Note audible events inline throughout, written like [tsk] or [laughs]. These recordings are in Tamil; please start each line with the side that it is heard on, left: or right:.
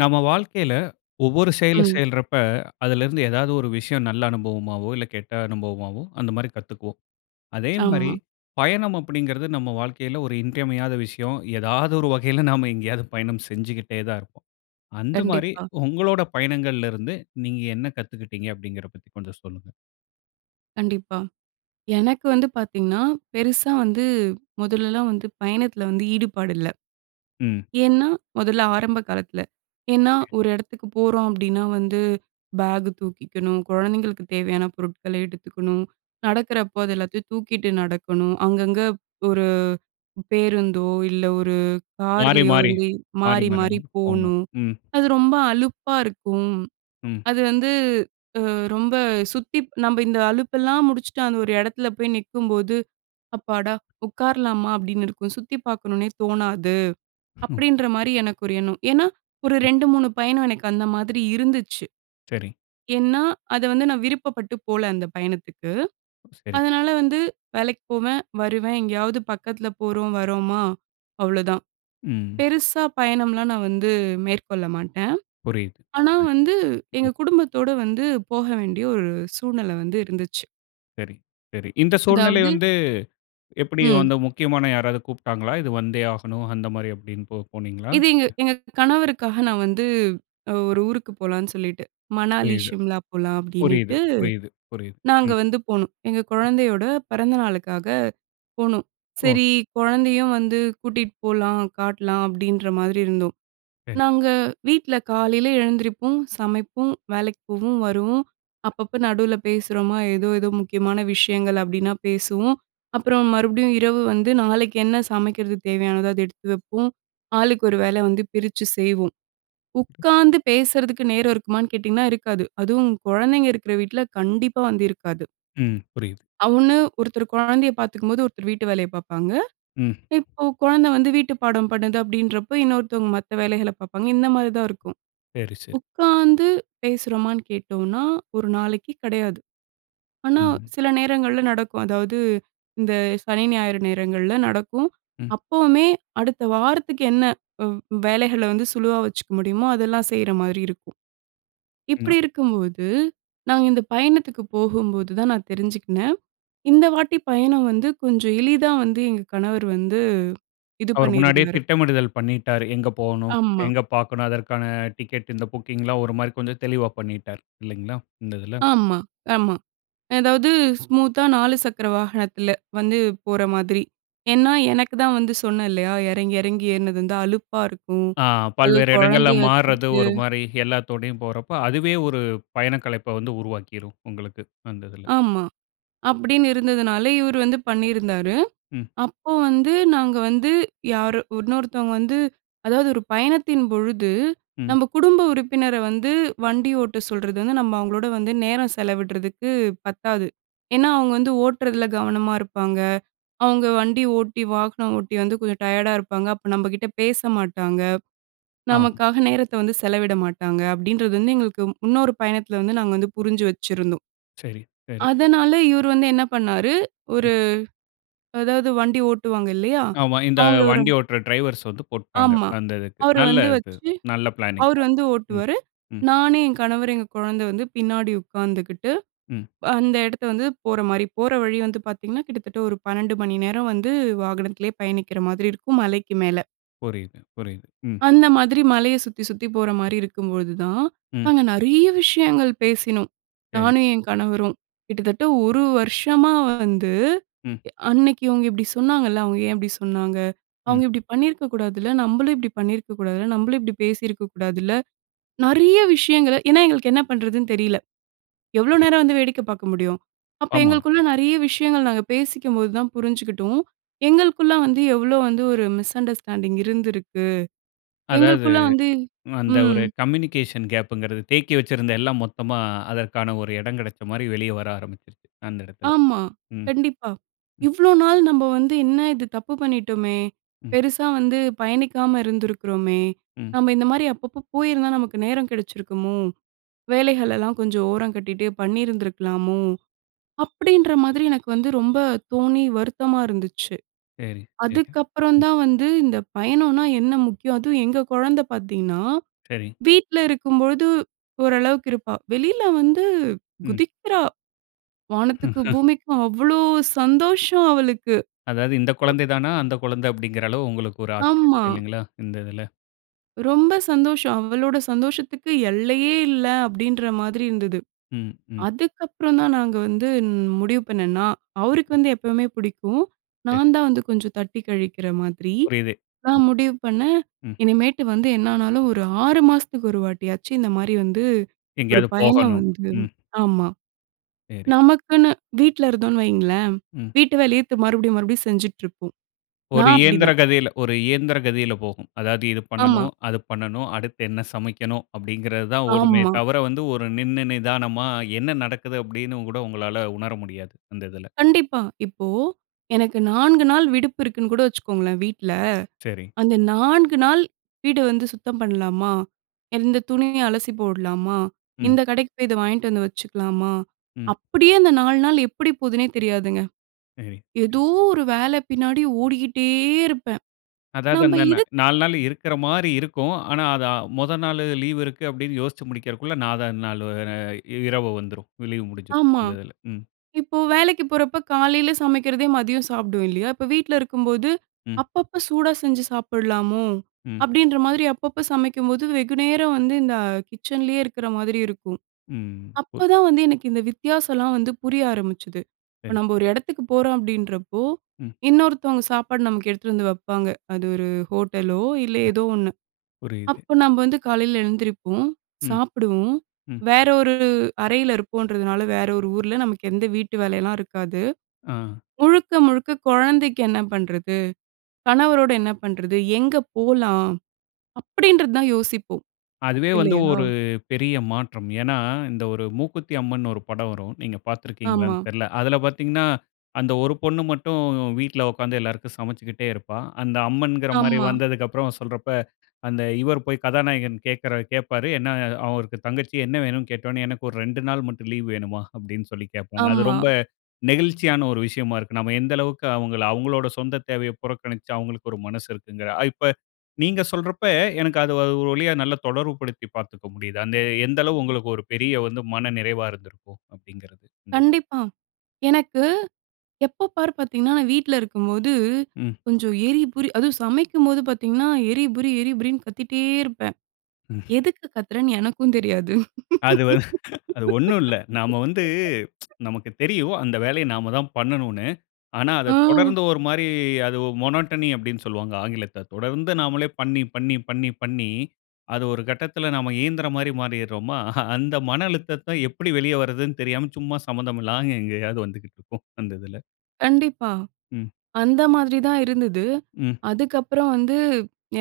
left: நம்ம வாழ்க்கையில ஒவ்வொரு செயல
right: ம்.
left: செய்யறப்ப, அதிலிருந்து ஏதாவது ஒரு விஷயம் நல்ல அனுபவமாவோ, இல்ல கெட்ட அனுபவமாவோ அந்த மாரி கத்துக்குவோம். அதே மாரி
right: ஆமா.
left: பயணம் அப்படிங்கிறது நம்ம வாழ்க்கையில ஒரு இன்றியமையாத விஷயம். ஏதாவது ஒரு வகையில நாம எங்கேயாவது பயணம் செஞ்சுகிட்டே தான் இருப்போம். அந்த மாரி
right: கண்டிப்பா.
left: ஒங்களோட பயணங்கள்ல இருந்து நீங்க என்ன கத்துக்கிட்டீங்க அப்படிங்கிறத பத்தி கொஞ்சம் சொல்லுங்க?
right: கண்டிப்பா. எனக்கு வந்து பார்த்தீங்கன்னா, பெருசா வந்து மொதலெல்லாம் வந்து பயணத்தில வந்து ஈடுபாடு இல்ல.
left: ம்.
right: ஏன்னா மொதல்ல ஆரம்ப காலத்தில. ஏன்னா,
left: ஓகே.
right: ஒரு எடத்துக்கு போறோம் அப்டின்னா, வந்து பேக் தூக்கிக்கணும், கொழந்தைங்களுக்கு தேவையான பொருட்கள எடுத்துக்கணும், நடக்கிறப்ப அது எல்லாத்தையும் தூக்கிட்டு நடக்கணும். அங்கங்க ஒரு பேருந்தோ இல்ல, ஒரு
left: "மாறி
right: கார்லயோ
left: மாறி
right: வந்து
left: மாறி
right: மாறி
left: மாறி
right: மாறி
left: போணும்"
right: போணும்.
left: ம்.
right: அது ரொம்ப அலுப்பா இருக்கும்.
left: ம்.
right: அது வந்து அ ரொம்ப சுத்தி நம்ம இந்த அலுப்பெல்லாம் முடிச்சுட்டு அந்த ஒரு எடத்துல போய் நிக்கும்போது "அப்பாடா உட்காரலாமா?" அப்டின்னு இருக்கும். சுத்தி பார்க்கணும்ன்னே தோணாது,
left: ஹ்ம்.
right: அப்டின்ற மாரி எனக்கு ஒரு எண்ணம். ஏன்னா ஒரு
left: ம்.
right: 2 3 பயணம் எனக்கு அந்த மாதிரி இருந்துச்சு.
left: சரி.
right: ஏன்னா அத வந்து நான் விருப்பப்பட்டு போல அந்த பயணத்துக்கு.
left: ம் சரி.
right: அதனால வந்து வேலைக்கு போவேன் வருவேன். எங்கேயாவது பக்கத்தில போறோம் வர்றோமா அவ்வளவுதான்.
left: ம்.
right: பெருசா பயணம்லாம் நான் வந்து மேற்கொள்ள மாட்டேன்.
left: புரியுது
right: ஆனா, வந்து
left: ம்.
right: எங்க
left: [unintelligible]
right: குடும்பத்தோட வந்து போக வேண்டிய ஒரு சூழ்நில வந்து இருந்துச்சு.
left: சரி, சரி. இந்த சூழ்நிலை
right: அதாவது.
left: வந்து எப்படி
right: ம்.
left: வந்து, முக்கியமான யாராவது கூப்பிட்டாங்களா? இது வந்தே ஆகணும் அந்த மாதிரி அப்படினு போ போனீங்களா?
right: இது எங்க எங்க கணவருக்காக நான் வந்து ஒரு ஊருக்கு போலான்னு சொல்லிட்டு "மணாலி,
left: "புரியுது
right: சிம்லா போகலாம்"
left: புரியுது
right: அப்படினீட்டு
left: புரியுது புரியுது"
right: நாங்க
left: ம்.
right: வந்து போனோம். எங்க கொழந்தையோட பெறந்த நாளுக்காக போனோம். சரி
left: ஓகே.
right: குழந்தையும் வந்து கூட்டிட்டு போலாம், காட்லாம் அப்படின்ற மாரி இருந்தோம்.
left: சரி.
right: நாங்க வீட்ல காலையில எழுந்திரிப்போம், சமைப்போம், வேலைக்கு போவோம், வருவோம். அப்பப்ப நடுவுல பேசுறோமா ஏதோ ஏதோ முக்கியமான விஷயங்கள் அப்படினா பேசுவோம். அப்புறம் மறுபடியும் இரவு வந்து நாளைக்கு என்ன சமைக்கிறது தேவையானதோ அத எடுத்து வப்போம். ஆளுக்கு ஒரு வேலை வந்து பிரிச்சு செய்வோம். "உட்காந்து பேசுறதுக்கு நேரம் இருக்குமான்னு?" கேட்டிங்கன்னா, இருக்காது. அதுவும் குழந்தைங்க இருக்கிற வீட்ல கண்டிப்பா வந்து இருக்காது.
left: ம். புரியுது.
right: அவனு ஒருத்தர் கொழந்தையை பாத்துக்கும்போது, ஒருத்தர் வீட்டு வேலையை பாப்பாங்க.
left: ம்.
right: இப்ப கொழந்த வந்து வீட்டு பாடம் பண்ணுது அப்படின்றப்போ, இன்னொருத்தங்க மத்த வேலைகள பாப்பாங்க. இந்த மாரி தான் இருக்கும்.
left: சரி சரி.
right: உக்காந்து பேசுறோமான்னு கேட்டோம்னா, ஒரு நாளைக்கு கிடையாது. ஆனா,
left: ம்.
right: சில நேரங்கள்ல நடக்கும். அதாவது, இந்த சனி, ஞாயிறு நேரங்கள்ல நடக்கும்.
left: ம்.
right: அப்பவுமே அடுத்த வாரத்துக்கு என்ன? வ் வேலைகள வந்து சுலுவா வச்சுக்க முடியுமோ, அதெல்லாம் செய்ற மாரி இருக்கும்.
left: ன்னா.
right: இப்படி இருக்கும்போது, நாங்க இந்தப் பயணத்துக்கு போகும்போது தான் நான் தெரிஞ்சுக்கினேன். இந்த வாட்டி பயணம் வந்து, கொஞ்சம் எளிதா வந்து எங்க கணவர் வந்து இது
left: அவர் முன்னாடியே
right: பண்ணியிருந்தாரு.
left: திட்டமிடுதல் பண்ணிட்டாரு. எங்க போவணும்?
right: ஆமா.
left: எங்க பாக்கணும்? அதற்கான டிக்கெட். இந்த புக்கிங் எல்லாம், ஒரு மாரி கொஞ்சம் தெளிவா பண்ணிட்டாரு இல்லைங்களா? இந்த இதில.
right: ஆமா, ஆமா. அதாவது ஸ்மூத்தா 4 சக்கர வாகனத்தில வந்து போற மாதிரி. ஏன்னா, எனக்கு தான் வந்து சொன்னேன் இல்லையா, இறங்கி, இறங்கி ஏற்னது வந்து அலுப்பா இருக்கும்.
left: ஆ
right: அதுவும்
left: பல்வேறு இடங்கள்ல
right: கொழந்தைய
left: மார்றது
right: வச்சுகிட்டு
left: ஒரு மாரி, எல்லாத்தோடையும் போறப்போ, அதுவே ஒரு பயணக்களைப்ப வந்து உருவாக்கிரும் உங்களுக்கு. அந்த இதில.
right: ஆமா. அப்படின்னு இருந்ததுனால, இவரு வந்து பண்ணியிருந்தாரு.
left: ம்.
right: அப்போ வந்து நாங்க வந்து யாரு உன்னொருத்தவங்க வந்து அதாவது ஒரு பயணத்தின் பொழுது
left: ம்.
right: நம்ப குடும்ப உறுப்பினர வந்து வண்டி ஓட்ட சொல்றது வந்து, நம்ம அவுங்களோட வந்து நேரம் செலவிட்றதுக்கு பத்தாது. ஏன்னா அவுங்க வந்து ஓட்டுறதில கவனமா இருப்பாங்க. அவுங்க வண்டி ஓட்டி வாகனம் ஓட்டி வந்து கொஞ்சம் டயர்டா இருப்பாங்க. அப்போ நம்ப கிட்ட பேச மாட்டாங்க.
left: ஆ, ம்.
right: நமக்காக நேரத்த வந்து செலவிட மாட்டாங்க. அப்படின்றது வந்து எங்களுக்கு, இன்னொரு பயணத்தில வந்து நாங்க வந்து புரிஞ்சு வச்சிருந்தோம்.
left: சரி சரி.
right: அதனால இவரு வந்து என்ன பண்ணாரு,
left: ம்.
right: ஒரு அதாவது வண்டி ஓட்டுவாங்க இல்லையா?
left: ஆமா இந்த
right: அவுங்கள ஒரு
left: வண்டி ஓட்டுற டிரைவர்ஸ் வந்து போட்டுட்டாங்க.
right: ஆமா.
left: அந்த இதுக்கு
right: அவரு
left: நல்ல
right: வந்து
left: இது.
right: வச்சு,
left: நல்ல பிளானிங்
right: அவரு
left: தான்
right: வந்து
left: ம்,
right: ஓட்டுவாரு.
left: ம்.
right: நானு, என் கணவரு, எங்க கொழந்தை வந்து, பின்னாடி உக்காந்துக்கிட்டு
left: ம்.
right: அந்த இடத்த வந்து, போற மாரி. போற வழி வந்து பாத்தீங்கன்னா கிட்டத்தட்ட ஒரு 12 மணி நேரம் வந்து வாகனத்திலயே பயணிக்கிற மாதிரி இருக்கும். மலைக்கு மேல.
left: புரியுது, புரியுது. ம்.
right: அந்த மாதிரி மலைய சுத்தி, சுத்தி போற மாரி இருக்கும்போதுதான்,
left: ம்.
right: நாங்க நெறைய விஷயங்கள் பேசினோம்.
left: சரி.
right: நானும் என் கணவரும் கிட்டத்தட்ட ஒரு வருஷமா வந்து
left: ம்.
right: அன்னைக்கு இவங்க இப்படி சொன்னாங்கல்ல, அவங்க ஏன் இப்படி சொன்னாங்க?
left: ம்.
right: அவங்க இப்படி பண்ணியிருக்க கூடாதுல்ல, நம்மளும் இப்படி பண்ணியிருக்க கூடாதுல்ல, நம்மளும் இப்படி பேசியிருக்க கூடாதுல்ல, நிறைய விஷயங்கள ஏனா எங்களுக்கு என்ன பண்றதுன்னு தெரியல. எவ்வளோ நேரம்
left: புரியுது.
right: வந்து வேடிக்க பார்க்க முடியும்? அப்ப
left: ஆமா.
right: எங்களுக்குள்ள நெறைய விஷயங்கள் நாங்க பேசிக்கும்போது தான் புரிஞ்சிக்கிட்டோம். எங்களுக்குள்ள வந்து எவ்வளோ வந்து ஒரு மிஸ் அண்டர்ஸ்டாண்டிங் இருந்திருக்கு?
left: அதாவது,
right: எங்களுக்குள்ள வந்து
left: அந்த
right: ம்.
left: ஒரு கம்யூனிகேஷன் கேப்புங்கிறது தேக்கி வச்சிருந்த எல்லாம் மொத்தமா அதற்கான ஒரு இடம் கெடச்ச மாதிரி வெளியே வர ஆரம்பிச்சுருச்சு, அந்த இடத்துல.
right: ஆமா,
left: ம்.
right: கண்டிப்பா.
left: ம்.
right: இவ்வளோ நாள் நம்ம வந்து என்ன இது தப்பு பண்ணிட்டோமே,
left: ம்.
right: பெருசா வந்து பயணிக்காம இருந்திருக்கிறோமே,
left: ம்.
right: நம்ம இந்த மாரி அப்பப்ப போயிருந்தா நமக்கு நேரம் கெடச்சிருக்குமோ, வேலைகளெல்லாம் கொஞ்சம் ஓரம் கட்டிட்டு பண்ணியிருந்திருக்கலாமோ, அப்படின்ற மாதிரி எனக்கு வந்து ரொம்ப தோணி வருத்தமா இருந்துச்சு.
left: சரி, சரி.
right: அதுக்கு அப்புறம்
left: ம்.
right: தான் வந்து இந்த பயணம்னா என்ன முக்கியம்? அதுவும் எங்க குழந்த பார்த்தீங்கனா,
left: சரி.
right: வீட்ல இருக்கும் பொழுது ஓரளவுக்கு இருப்பா. வெளியில வந்து
left: ம்.
right: குதிக்கிறா. வானத்துக்கும்
left: [laughs]
right: பூமிக்கும் அவ்வளோ சந்தோஷம் அவளுக்கு.
left: அதாவது, இந்த குழந்தை தானா அந்த குழந்த! அப்படிங்கிற அளவுக்கு உங்களுக்கு ஒரு ஆச்சரியம்
right: ஆமா.
left: இல்லைங்களா? இந்த இதுல.
right: ரொம்ப சந்தோஷம். அவளோட சந்தோஷத்துக்கு எல்லையே இல்ல அப்படின்ற மாதிரி இருந்தது.
left: ம் ம்.
right: அதுக்கப்புறம் தான் நாங்க வந்து முடிவு பண்ணேனா, அவருக்கு
left: ம்.
right: வந்து எப்பவுமே பிடிக்கும்.
left: சரி.
right: நான் தான் வந்து கொஞ்சம் தட்டி கழிக்கிற மாதிரி,
left: புரியுது. ம்.
right: நான் முடிவு பண்ணே
left: ம்.
right: இனிமேட்டு வந்து என்னானாலும் ஒரு 6 மாசத்துக்கு ஒரு வாட்டியாச்சி இந்த மாரி வந்து ஒரு
left: எங்கயாவது
right: பயணம்
left: போகணும்.
right: வந்து
left: ம்.
right: ஆமா,
left: சரி.
right: நமக்குன்னு வீட்ல இருந்தோம்னு வையுங்களேன்,
left: ம்.
right: வீட்டு வேலையே தி மறுபடியும், மறுபடியும் செஞ்சிட்டிருப்போம்.
left: ஒரு
right: நான்
left: இயந்திர
right: அப்படிதான்.
left: கதியில ஒரு இயந்திர கதியில போகும். அதாவது இது பண்ணணும்,
right: ஆமா.
left: அது பண்ணணும், அடுத்து என்ன சமைக்கணும்? அப்படிங்கிறது தான் ஓடுமே
right: ஆமா.
left: தவிர, வந்து ஒரு நின்னு நிதானமா என்ன நடக்குது? அப்படினு கூட உங்களால உணர முடியாது. அந்த இதில.
right: கண்டிப்பா, இப்போ எனக்கு 4 நாள் விடுப்பு இருக்குன்னு கூட வச்சுக்கோங்களேன் வீட்ல.
left: சரி.
right: அந்த 4 நாள் வீடு வந்து சுத்தம் பண்ணலாமா? இந்த துணிய அலசி போடலாமா?
left: ம்.
right: இந்த கடைக்கு போய் இத வாங்கிட்டு வந்து வச்சுக்கலாமா?
left: ம்.
right: அப்படியே அந்த 4 நாள் எப்படி போகுதுன்னே தெரியாதுங்க.
left: சரி.
right: ஏதோ ஒரு வேல பின்னாடி ஓடிக்கிட்டே இருப்பேன்.
left: அதாவது,
right: நம்ம
left: அந்த ந
right: இது,
left: 4 நாள் இருக்கிற மாரி இருக்கும். ஆனா, அது மொத நாள் லீவு இருக்கு அப்படின்னு யோசிச்சு முடிக்கிறதுக்குள்ள, 4 வது நாள் இரவு வந்துரும். லீவு முடிஞ்சுரும்.
right: ஆமா.
left: அந்த இதில. ம்.
right: இப்போ வேலைக்கு போறப்போ காலையில சமைக்கிறதே மதியம் சாப்பிடுவோம் இல்லையா? இப்ப வீட்ல இருக்கும்போது,
left: ம்.
right: அப்பப்போ சூடா செஞ்சு சாப்பிடலாமோ!
left: ம்.
right: அப்படின்ற மாரி அப்பப்ப சமைக்கும்போது வெகுநேரம் வந்து இந்த கிச்சன்லேயே இருக்கிற மாதிரி இருக்கும்.
left: ம். உர்,
right: அப்பதான் வந்து எனக்கு இந்த வித்தியாசம்லாம் வந்து புரிய ஆரம்பிச்சது. இப்போ
left: சரி.
right: நம்ம ஒரு எடத்துக்கு போறோம் அப்படின்றப்போ,
left: ம்.
right: இன்னொருத்தவங்க சாப்பாடு நமக்கு எடுத்துட்டு வந்து வப்பாங்க. அது ஒரு ஹோட்டலோ இல்ல ஏதோ ஒண்ணு.
left: புரியுது.
right: அப்ப நம்ம வந்து காலையில எழுந்திரிப்போம்,
left: ம்.
right: சாப்பிடுவோம்.
left: ம்.
right: வேற ஒரு அறையில இருப்போன்றதுனால வேற ஒரு ஊரில. நமக்கு எந்த வீட்டு வேலைலாம் இருக்காது.
left: ஆ.
right: முழுக்க, முழுக்க குழந்தைக்கு என்ன பண்றது? கணவரோட என்ன பண்றது? எங்க போலாம்? அப்படின்றது தான் யோசிப்போம்.
left: அதுவே வந்து
right: இல்லையா?
left: ஒரு பெரிய மாற்றம். ஏனா, இந்த ஒரு "மூக்குத்தி அம்மன்னு" ஒரு படம் வரும். நீங்க பார்த்திருக்கீங்களானு
right: ஆமா.
left: தெரியல. அதில பார்த்தீங்கனா அந்த ஒரு பொண்ணு மட்டும் வீட்ல உட்கார்ந்து எல்லாருக்கும் சமச்சுக்கிட்டே இருப்பா. அந்த அம்மன்கிற மாதிரி
right: ஆமா.
left: வந்ததுக்கப்புறம் சொல்றப்ப, அந்த இவர் போய் கதாநாயகன் கேட்கிற கேப்பாரு. என்ன அவருக்கு தங்கச்சி என்ன வேண்டும்னு கேட்டோவுடனே. "எனக்கு ஒரு 2 நாள் மட்டும் லீவ் வேணுமா?" அப்படினு சொல்லி கேப்பாங்க. அது
right: ஆமா.
left: ரொம்ப நெகிழ்ச்சியான ஒரு விஷயமா இருக்கும். நம்ம எந்த அளவுக்கு அவங்க அவங்களுடைய சொந்த தேவைய புறக்கணிச்சு அவங்களுக்கு ஒரு மனசு இருக்குங்கிற இப்ப நீங்க சொல்றப்ப எனக்கு அது ஒரு வழியா நல்லா தொடர்பு படுத்தி பார்த்துக்க முடியுது. அந்த எந்த அளவுக்கு உங்களுக்கு ஒரு பெரிய வந்து மன நிறைவா இருந்திருக்கும் அப்படிங்கிறது. அந்தது.
right: கண்டிப்பா, எனக்கு எப்ப பார் பார்த்தீங்கன்னா, நான் வீட்ல இருக்கும்போது
left: ம்.
right: கொஞ்சம் எறிபுரி அதுவும் சமைக்கும்போது பார்த்தீங்கன்னா, எரிபுரி எரிபுரின்னு கத்திட்டே இருப்பேன்.
left: ம்.
right: எதுக்கு கத்துறேன்னு எனக்கும் தெரியாது.
left: அது வ [laughs] அது ஒண்ணும் இல்ல. நாம வந்து [tsk]
right: [laughs]
left: நமக்கு தெரியும் அந்த வேலைய நாம தான் பண்ணணும்னு. ஆனா, அத
right: ஆ.
left: தொடர்ந்து ஒரு மாரி அது மோனோட்டனி அப்படினு சொல்லுவாங்க, ஆங்கிலத்துல. தொடர்ந்து நாமலே பண்ணி, பண்ணி, பண்ணி, பண்ணி அது ஒரு கட்டத்தில, நாம இயந்திர மாரி மாறிடுறோமா. [chuckles] அந்த மன அழுத்தத்த எப்படி வெளியே வரதுனு தெரியாம, சும்மா சம்மந்தமில்லாம எங்கேயாவது வந்துகிட்டு இருக்கும் அந்த இதுல.
right: கண்டிப்பா.
left: ம்.
right: அந்த மாதிரி தான் இருந்தது.
left: ம்.
right: அதுக்கப்புறம் வந்து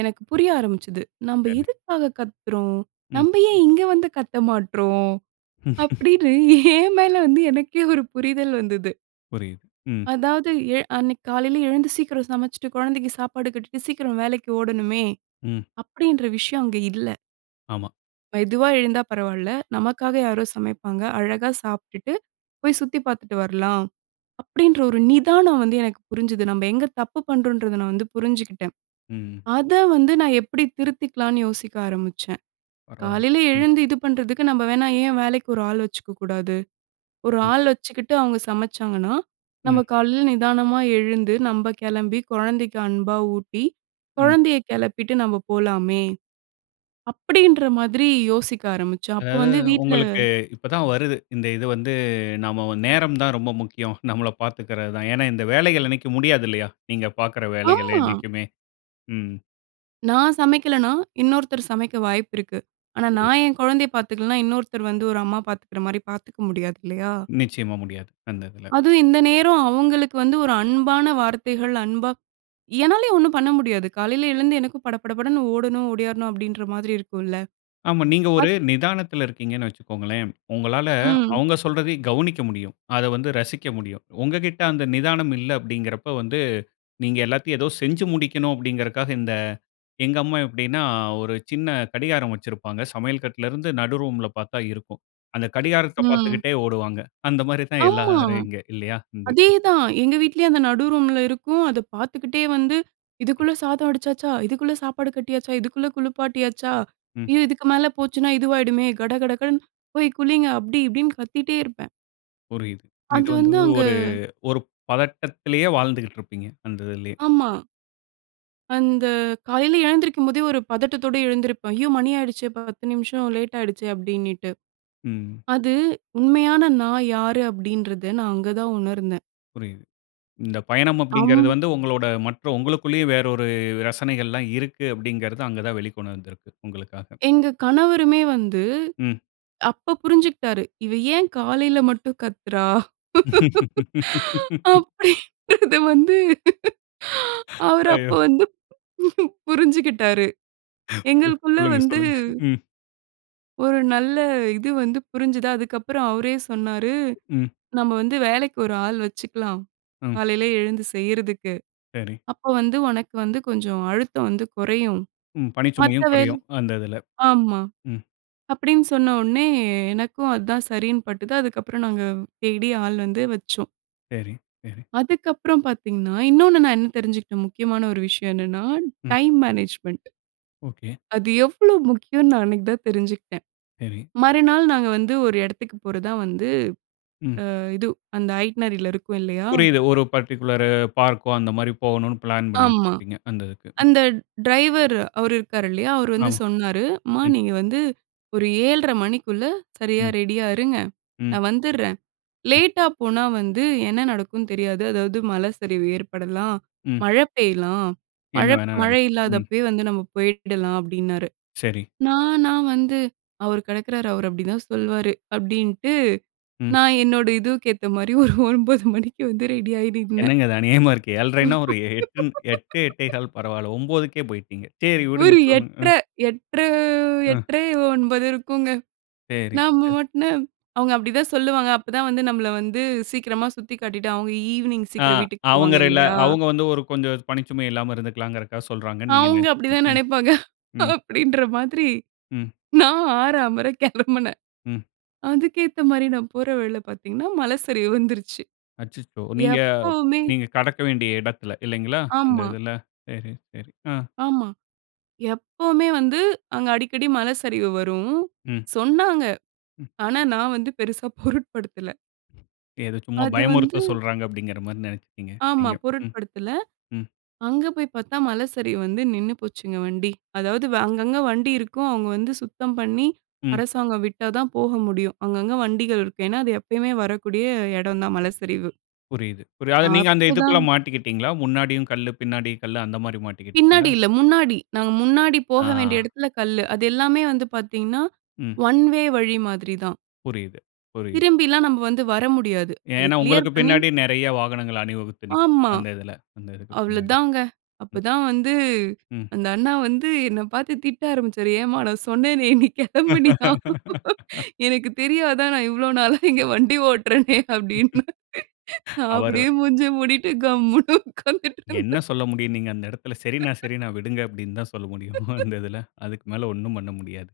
right: எனக்கு புரிய ஆரம்பிச்சது. நம்ப
left: சரி.
right: எதுக்காக கத்துறோம்?
left: ம்.
right: நம்ப ஏன் இங்க வந்து கத்த மாட்றோம்?
left: [laughs]
right: அப்படினு ஏன் மேல வந்து எனக்கே ஒரு புரிதல் வந்தது.
left: புரியுது, ம்.
right: அதாவது எழு அன்னைக்கு காலையில எழுந்து, சீக்கிரம் சமச்சுட்டு கொழந்தைக்கு சாப்பாடு கட்டிட்டு, சீக்கிரம் வேலைக்கு ஓடணுமே,
left: ம்.
right: அப்படின்ற விஷயம் அங்க இல்ல.
left: ஆமா.
right: மெதுவா எழுந்தா பரவால்ல, நமக்காக யாரோ சமைப்பாங்க. அழகா சாப்ட்டுட்டு, போய் சுத்தி பாத்துட்டு வரலாம். அப்படின்ற ஒரு நிதானம் வந்து, எனக்கு புரிஞ்சுது. நம்ம எங்க தப்பு பண்றோம்ன்றத, நான் வந்து புரிஞ்சுக்கிட்டேன்.
left: ம்.
right: அத வந்து, நான் எப்படி திருத்திக்கலான்னு யோசிக்க ஆரம்பிச்சன்.
left: பரவால்ல.
right: காலையில
left: ம்.
right: எழுந்து இது பண்றதுக்கு, நம்ம வேணா ஏன் வேலைக்கு ஒரு ஆள் வச்சுக்க கூடாது! "ஒரு ஆள் வச்சுக்கிட்டு, அவுங்க சமைச்சாங்கன்னா,
left: ம்.
right: நம்ம காலையில நிதானமா எழுந்து, நம்ம கெளம்பி, கொழந்தைக்கு அன்பா ஊட்டி,
left: ம்.
right: கொழந்தய கெளப்பிட்டு நம்ம போலாமே." அப்படின்ற மாதிரி யோசிக்க ஆரம்பிச்சோம். அப்ப
left: அதாவது,
right: வந்து வீட்ல
left: உங்களுக்கு இப்ப தான் வருது. இந்த இது வந்து, நாம வ நேரம் தான் ரொம்ப முக்கியம், நம்மள பாத்துக்கிறது தான். ஏன்னா, இந்த வேலைகள் என்னைக்கும் முடியாது இல்லையா? நீங்க பாக்குற வேலைகள்
right: ஆமா.
left: என்னைக்குமே. ம்.
right: நான் சமைக்கலன்னா, இன்னொருத்தர் சமைக்க வாய்ப்பு இருக்கு. ஆனா
left: புரியுது.
right: நான் என் கொழந்தய பாத்துக்கலன்னா, இன்னொருத்தர் வந்து ஒரு அம்மா பாத்துக்குற மாரி, பாத்துக்க முடியாது. இல்லையா?
left: நிச்சயமா முடியாது. அந்த இதுல.
right: அதுவும் இந்த நேரம், அவுங்களுக்கு வந்து, ஒரு அன்பான வார்த்தைகள், அன்பா என்னாலயும் ஒண்ணும் பண்ண முடியாது. காலையில எழுந்து, எனக்கும் பட, பட படன்னு ஓடணும், ஓடியாறணும் அப்படின்ற மாரி இருக்குல்ல.
left: ஆமா. நீங்க ஒரு
right: அத்
left: நிதானத்துல இருக்கீங்கன்னு வச்சுக்கோங்களேன். உங்களால
right: ம்.
left: அவுங்க சொல்றதையும் கவுனிக்க முடியும். அத வந்து ரசிக்க முடியும். உங்ககிட்ட அந்த நிதானம் இல்ல அப்படிங்கறப்ப வந்து நீங்க எல்லாத்தையும் ஏதோ செஞ்சு முடிக்கணும் அப்படிங்கிறகாக இந்த எங்க அம்மா எப்டினா, ஒரு சின்ன கடிகாரம் வச்சிருப்பாங்க சமையல் கட்ல இருந்து, நடு ரூம்ல பாத்தா இருக்கும். அந்த கடிகாரத்த
right: ம்.
left: பாத்துக்கிட்டே ஓடுவாங்க. அந்த மாரி தான்,
right: ஆமா.
left: எல்லாரும் இங்க. இல்லையா? இந்த
right: அதேதான், எங்க வீட்லயும் அந்த நடு ரூம்ல இருக்கும். அத பாத்துக்கிட்டே வந்து, "இதுக்குள்ள சாதம் வடிச்சாச்சா, இதுக்குள்ள சாப்பாடு கட்டியாச்சா, இதுக்குள்ள குளுப்பாட்டியாச்சா?
left: ம்.
right: இது, இதுக்கு மேல போச்சுனா இதுவாயிடுமே." கடகடன்னு, போய் குளிங்க. அப்படி, இப்படின்னு கத்திட்டே இருப்பேன்.
left: புரியுது. இது
right: அது
left: வந்து
right: வந்து அங்க.
left: ஒரு ஒரு பதட்டத்துலேயே வாழ்ந்துக்குட்டு இருப்பீங்க. அந்த இதுலயே.
right: ஆமா. அந்த காலைல எழுந்திருக்கும் போதே ஒரு பதட்டத்தோட எழுந்திருப்பேன், ஐயோ! மணி ஆயிடுச்சே 10 நிமிஷம் லேட் ஆயிடுச்சே அப்டின்னிட்டு.
left: ம்.
right: அது உண்மையான நான் யாரு? அப்டின்றத நான் அங்கதான் உணர்ந்தேன்.
left: புரியுது. இந்த பயணம் அப்டிங்குறது
right: அம்.
left: வந்து உங்களோட மற்றும் உங்களுக்குள்ளேயே வேற ஒரு ரசனைகள்லாம் இருக்கு அப்டிங்குறது அங்க தான் வெளிக்கொண்டு வந்துருக்கு. உங்களுக்காக.
right: எங்க கணவருமே வந்து
left: ம்.
right: அப்ப புரிஞ்சுகிட்டாரு. இவ ஏன் காலைல மட்டும் கத்துறா?
left: [laughs]
right: அப்படின்றது வந்து.
left: [inhales]
right: அவர் அப்ப
left: ஐயயோ!
right: வந்து புரிஞ்சுகிட்டாரு.
left: குருக்
right: எங்களுக்குள்ள
left: சொல்லுங்க,
right: வந்து
left: சொல்லுங்க. ம்.
right: ஒரு நல்ல இது வந்து புரிஞ்சது. அதுக்கு அப்புறம் அவரே சொன்னாரு.
left: ம்.
right: நம்ம வந்து வேலைக்கு ஒரு ஆள் வெச்சுக்கலாம்.
left: ம்.
right: காலைல எழுந்து செய்றதுக்கு.
left: சரி.
right: அப்ப வந்து உனக்கு வந்து கொஞ்சம் அழுத்தம் வந்து குறையும்.
left: ம், ம்.
right: மத்த
left: பனிச்சுமையும்
right: வே
left: குறையும், அந்த இதுல. ம்,
right: ஆமா.
left: ம்.
right: அப்டின்னு சொன்ன உடனே எனக்கும் அதுதான் சரின்னு பட்டது. அதுக்கப்புறம் நாங்க தேடி ஆள் வந்து வச்சோம்.
left: சரி, சரி.
right: அதுக்கப்புறம் பாத்தீங்கன்னா, இன்னொன்னு நான் என்ன தெரிஞ்சுக்கிட்டேன், முக்கியமான ஒரு விஷயம் என்னன்னா,
left: ம்.
right: Time management.
left: ஓகே.
right: அது எவ்ளோ முக்கியன்னு, நான் அன்னக்கு தான் தெரிஞ்சுக்கிட்டேன்.
left: சரி.
right: மறுநாள் நாங்க வந்து, ஒரு இடத்துக்கு போறதா வந்து,
left: ம்.
right: அ, இது. அந்த ஐட்னரி ல இருக்கும் இல்லயா!
left: புரியுது. ஒரு பர்ட்டிகுலரு பார்க்கோ! அந்தமாரி போகணுனு, பிளான் பண்ணி.
right: ஆமா.
left: [unintelligible] அந்த இதுக்கு.
right: அந்த ட்ரைவர், அவரு இருக்காரு இல்லயா! அவரு வந்து
left: ஆமா.
right: சொன்னாரு. அம்மா
left: ம்.
right: நீங்க வந்து, ஒரு 7:30 மணிக்குள்ள, சரியா
left: ம்.
right: ரெடியா இருங்க.
left: ம்.
right: நான் வந்துர்றேன்.
left: ம்.
right: லேட்டா போனா வந்து, என்ன நடக்குனு தெரியாது. அதாவது மல சரிவு ஏற்படலாம்.
left: ம்.
right: மழ பெய்யலாம். மழ,
left: என்ன வேணா
right: மழை
left: நடக்கும். ம்.
right: இல்லாதப்பயே வந்து, நம்ம போயிடலாம், அப்பிடின்னாரு.
left: சரி.
right: நான் நான் வந்து அவர் கெடக்குறாரு. அவர் அப்பிடி தான் சொல்வாரு. அப்பிடின்ட்டு,
left: ம்.
right: நான் என்னோட இதூவுக்கு ஏத்த மாரி, ஒரு 9:00 மணிக்கு வந்து ரெடி ஆயி நின்னேன்
left: என்னங்க இது, அநியாயமா இருக்கு. 7 1/2 ஒரு எ 8
right: [laughs]
left: 8 1/4 பரவால்ல. 9 க்கே போயிட்டீங்க. சேரி விடுங்க,
right: ஒரு
left: சொல்லுங்க,
right: எட்ர,
left: அ.
right: எட்ர,
left: அ.
right: எட்ர 9:00 இருக்குங்க.
left: சேரி,
right: நாம
left: சே
right: மட்டும் அவுங்க அப்பிடிதான் சொல்லுவாங்க. அப்ப தான் வந்து, நம்மள வந்து சீக்கிரமா சுத்தி காட்டிட்டு, அவங்க ஈவினிங்
left: அ,
right: சீக்கிரம் வீட்டுக்கு போவாங்க,
left: அவுங்கரெல்லா
right: இல்லயா!
left: அவுங்க வந்து ஒரு கொஞ்சம், பணிச்சுமை இல்லாம இருந்துகுலாங்கிறக்காக சொல்றாங்கன்னு நீங்க
right: அவுங்க
left: நெனச்சுட்டீங்க.
right: அப்பிடிதான்
left: ம்.
right: நெனைப்பாங்க,
left: ம்.
right: அப்பிடின்ற மாதிரி.
left: ம்.
right: நான் ஆற, அமற கெளம்புனேன்
left: ம்.
right: அதுக்கு ஏத்த மாரி, நான் போற வழில பாத்தீங்கன்னா, மல சரிவு வந்துருச்சு.
left: அச்சச்சோ! நீங்க,
right: எப்பவுமே
left: நீங்க கடக்க வேண்டிய எடத்தில, இல்லேங்களா? அந்த
right: ஆமா.
left: இதில, சரி, சரி, அ.
right: ஆமா. எப்பவுமே வந்து, அங்க அடிக்கடி மல சரிவு வரும்.
left: ம்.
right: சொன்னாங்க.
left: ம்.
right: ஆனா நான் வந்து பெருசா பொருட்படுத்தல
left: ஏதோ சும்மா
right: அது வந்து
left: பயமுறுத்த சொல்றாங்க அப்பிடிங்கிறமாரி நெனச்சுட்டீங்க
right: ஆமா,
left: நீங்க. ம்,
right: பொருட்படுத்துல.
left: ம்.
right: அங்க போய் பாத்தா மலை சரிவு வந்து நின்னு போச்சுங்க வண்டி. அதாவது அங்கங்க வண்டி இருக்கும், அவங்க வந்து சுத்தம் பண்ணி,
left: ம்.
right: அரசாங்கம் விட்டா தான் போக முடியும். அங்கங்க வண்டிகள் இருக்கு. ஏன்னா, அது எப்பயுமே வரக்கூடிய இடம் தான் மலைச்சரிவு.
left: புரியுது. ஒரு அது நீங்க அந்த
right: அப்போ
left: இதுக்குள்ள
right: தான்
left: மாட்டிக்கிட்டீங்களா? முன்னாடியும் கல்லு, பின்னாடியும் கல்லு அந்தமாரி மாட்டிக்கிட்டீங்களா?
right: பின்னாடி இல்ல, முன்னாடி நாங்க முன்னாடி போக வேண்டிய
left: ஆ.
right: இடத்துல கல்லு. அது எல்லாமே வந்து பாத்தீங்கன்னா
left: ம்.
right: ஒன் வே வழி மாதிரி தான்.
left: புரியுது, புரியுது.
right: திரும்பிலாம் நம்ம வந்து வர முடியாது. அது
left: ஏன்னா உங்களுக்கு
right: கிளியர் பண்ணி
left: பின்னாடி நெறய வாகனங்கள் அணிவகுத்து நிக்கும்.
right: ஆமா.
left: அந்த இதுல. அந்த இதுக்கு
right: அவ்ளோ
left: பின்னாடி.
right: தாங்க.
left: ம்.
right: அப்பதான் வந்து
left: ம்.
right: அந்த அண்ணா வந்து என்ன பாத்து திட்ட ஆரம்பிச்சாரு. ஏம்மா! நான் சொன்னேனே! நீ கிளம்புனியா?
left: [laughs]
right: எனக்கு தெரியாதா? நான் இவ்ளோ நாளா இங்க வண்டி ஓட்றேனே, அப்பிடின்னு.
left: [laughs]
right: நான்
left: அவரு
right: அப்டியே மூஞ்சிய மூடிட்டு கம்முன்னு உட்காந்துட்டு
left: என்ன
right: இருந்தேன்
left: சொல்ல முடியும்? நீங்க அந்த இடத்துல சரிண்ணா!
right: [laughs]
left: சரிண்ணா! விடுங்க அப்பிடின்னு தான் சொல்ல முடியும்
right: [laughs]
left: [chuckles] அந்த இதுல. அதுக்கு மேல 1 ம் பண்ண முடியாது.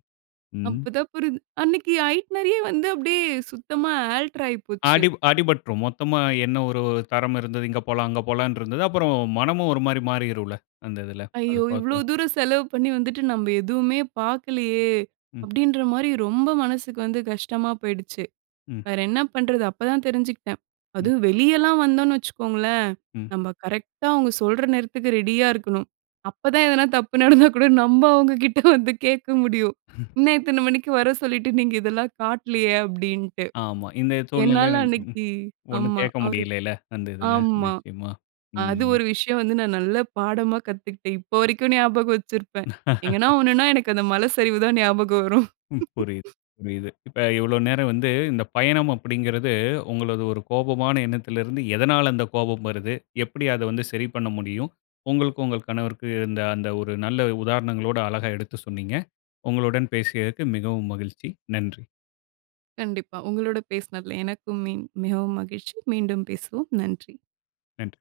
left: ம்.
right: அப்பதான் புரி அன்னக்கி ஐட்னரியே வந்து அப்பிடியே சுத்தமா ஆல்டர் ஆயிப்போச்சு.
left: அடி அடிபட்டுரும். மொத்தமா என்ன ஒரு தரமிருந்தது இங்க போலாம், அங்க போலான்றதது. அப்புறம் மனமும் ஒருமாரி மாறிரும் இல்ல, அந்த இதுல அது
right: ஐயோ! இவ்ளோ
left: பாக்க.
right: தூரம் செலவு பண்ணி வந்துட்டு, நம்ம எதுவுமே பாக்கலயே!
left: ம்.
right: அப்பிடின்றமாரி ரொம்ப மனசுக்கு வந்து கஷ்டமா போயிடுச்சு.
left: ம்.
right: வேற என்ன பண்றது? அப்ப தான் தெஞ்சுக்கிட்டன்.
left: ம்.
right: அதுவும் வெளியலாம் வந்தோன்னு வச்சுக்கோங்களேன்!
left: ம்.
right: நம்ம கரெக்டா அவுங்க சொல்ற நேரத்துக்கு ரெடியா இருக்கணும். அப்ப தான் எதனா தப்பு நடந்தா கூட நம்ம அவங்ககிட்ட வந்து கேட்க முடியும் என்ன இத்தன மணிக்கு வர சொல்லிட்டு நீங்க இதெல்லாம் காட்லயே அப்பிடின்ட்டு.
left: ஆமா, இந்த
right: என்னால
left: சூழ்நிலையில ம்
right: அன்னக்கி
left: ஒன்னும்
right: ஆமா,
left: கேக்க
right: அவரு
left: முடியலயில, அந்த இதுல.
right: ஆமா.
left: நிச்சயமா.
right: அ
left: ம்.
right: அது
left: ம்.
right: ஒரு விஷயம் வந்து நான் நல்ல பாடமா கத்துக்கிட்டேன். இப்போ வரைக்கும் ஞாபகம் வச்சிருப்பேன். எங்கன்னா
left: [laughs]
right: ஒன்னுனா எனக்கு அந்த மல சரிவு தான் ஞாபகம் வரும்
left: ம், புரியுது,
right: [laughs]
left: புரியுது. இப்ப இவ்ளோ நேரம் வந்து இந்த பயணம் அப்பிடிங்குறது உங்களது ஒரு கோபமான எண்ணத்துலருந்து, எதனால அந்த கோபம் வருது? எப்பிடி அத வந்து சரி பண்ண முடியும்? உங்களுக்கும் உங்க கணவருக்கும் இருந்த அந்த ஒரு நல்ல உதாரணங்களோட, அழகா எடுத்து சொன்னீங்க. உங்களுடன் பேசியதற்கு மிகவும் மகிழ்ச்சி. நன்றி!
right: கண்டிப்பா. உங்களோட பேசுனதுல எனக்கும் மி மிகவும் மகிழ்ச்சி. மீண்டும் பேசுவோம். நன்றி!
left: நன்றி!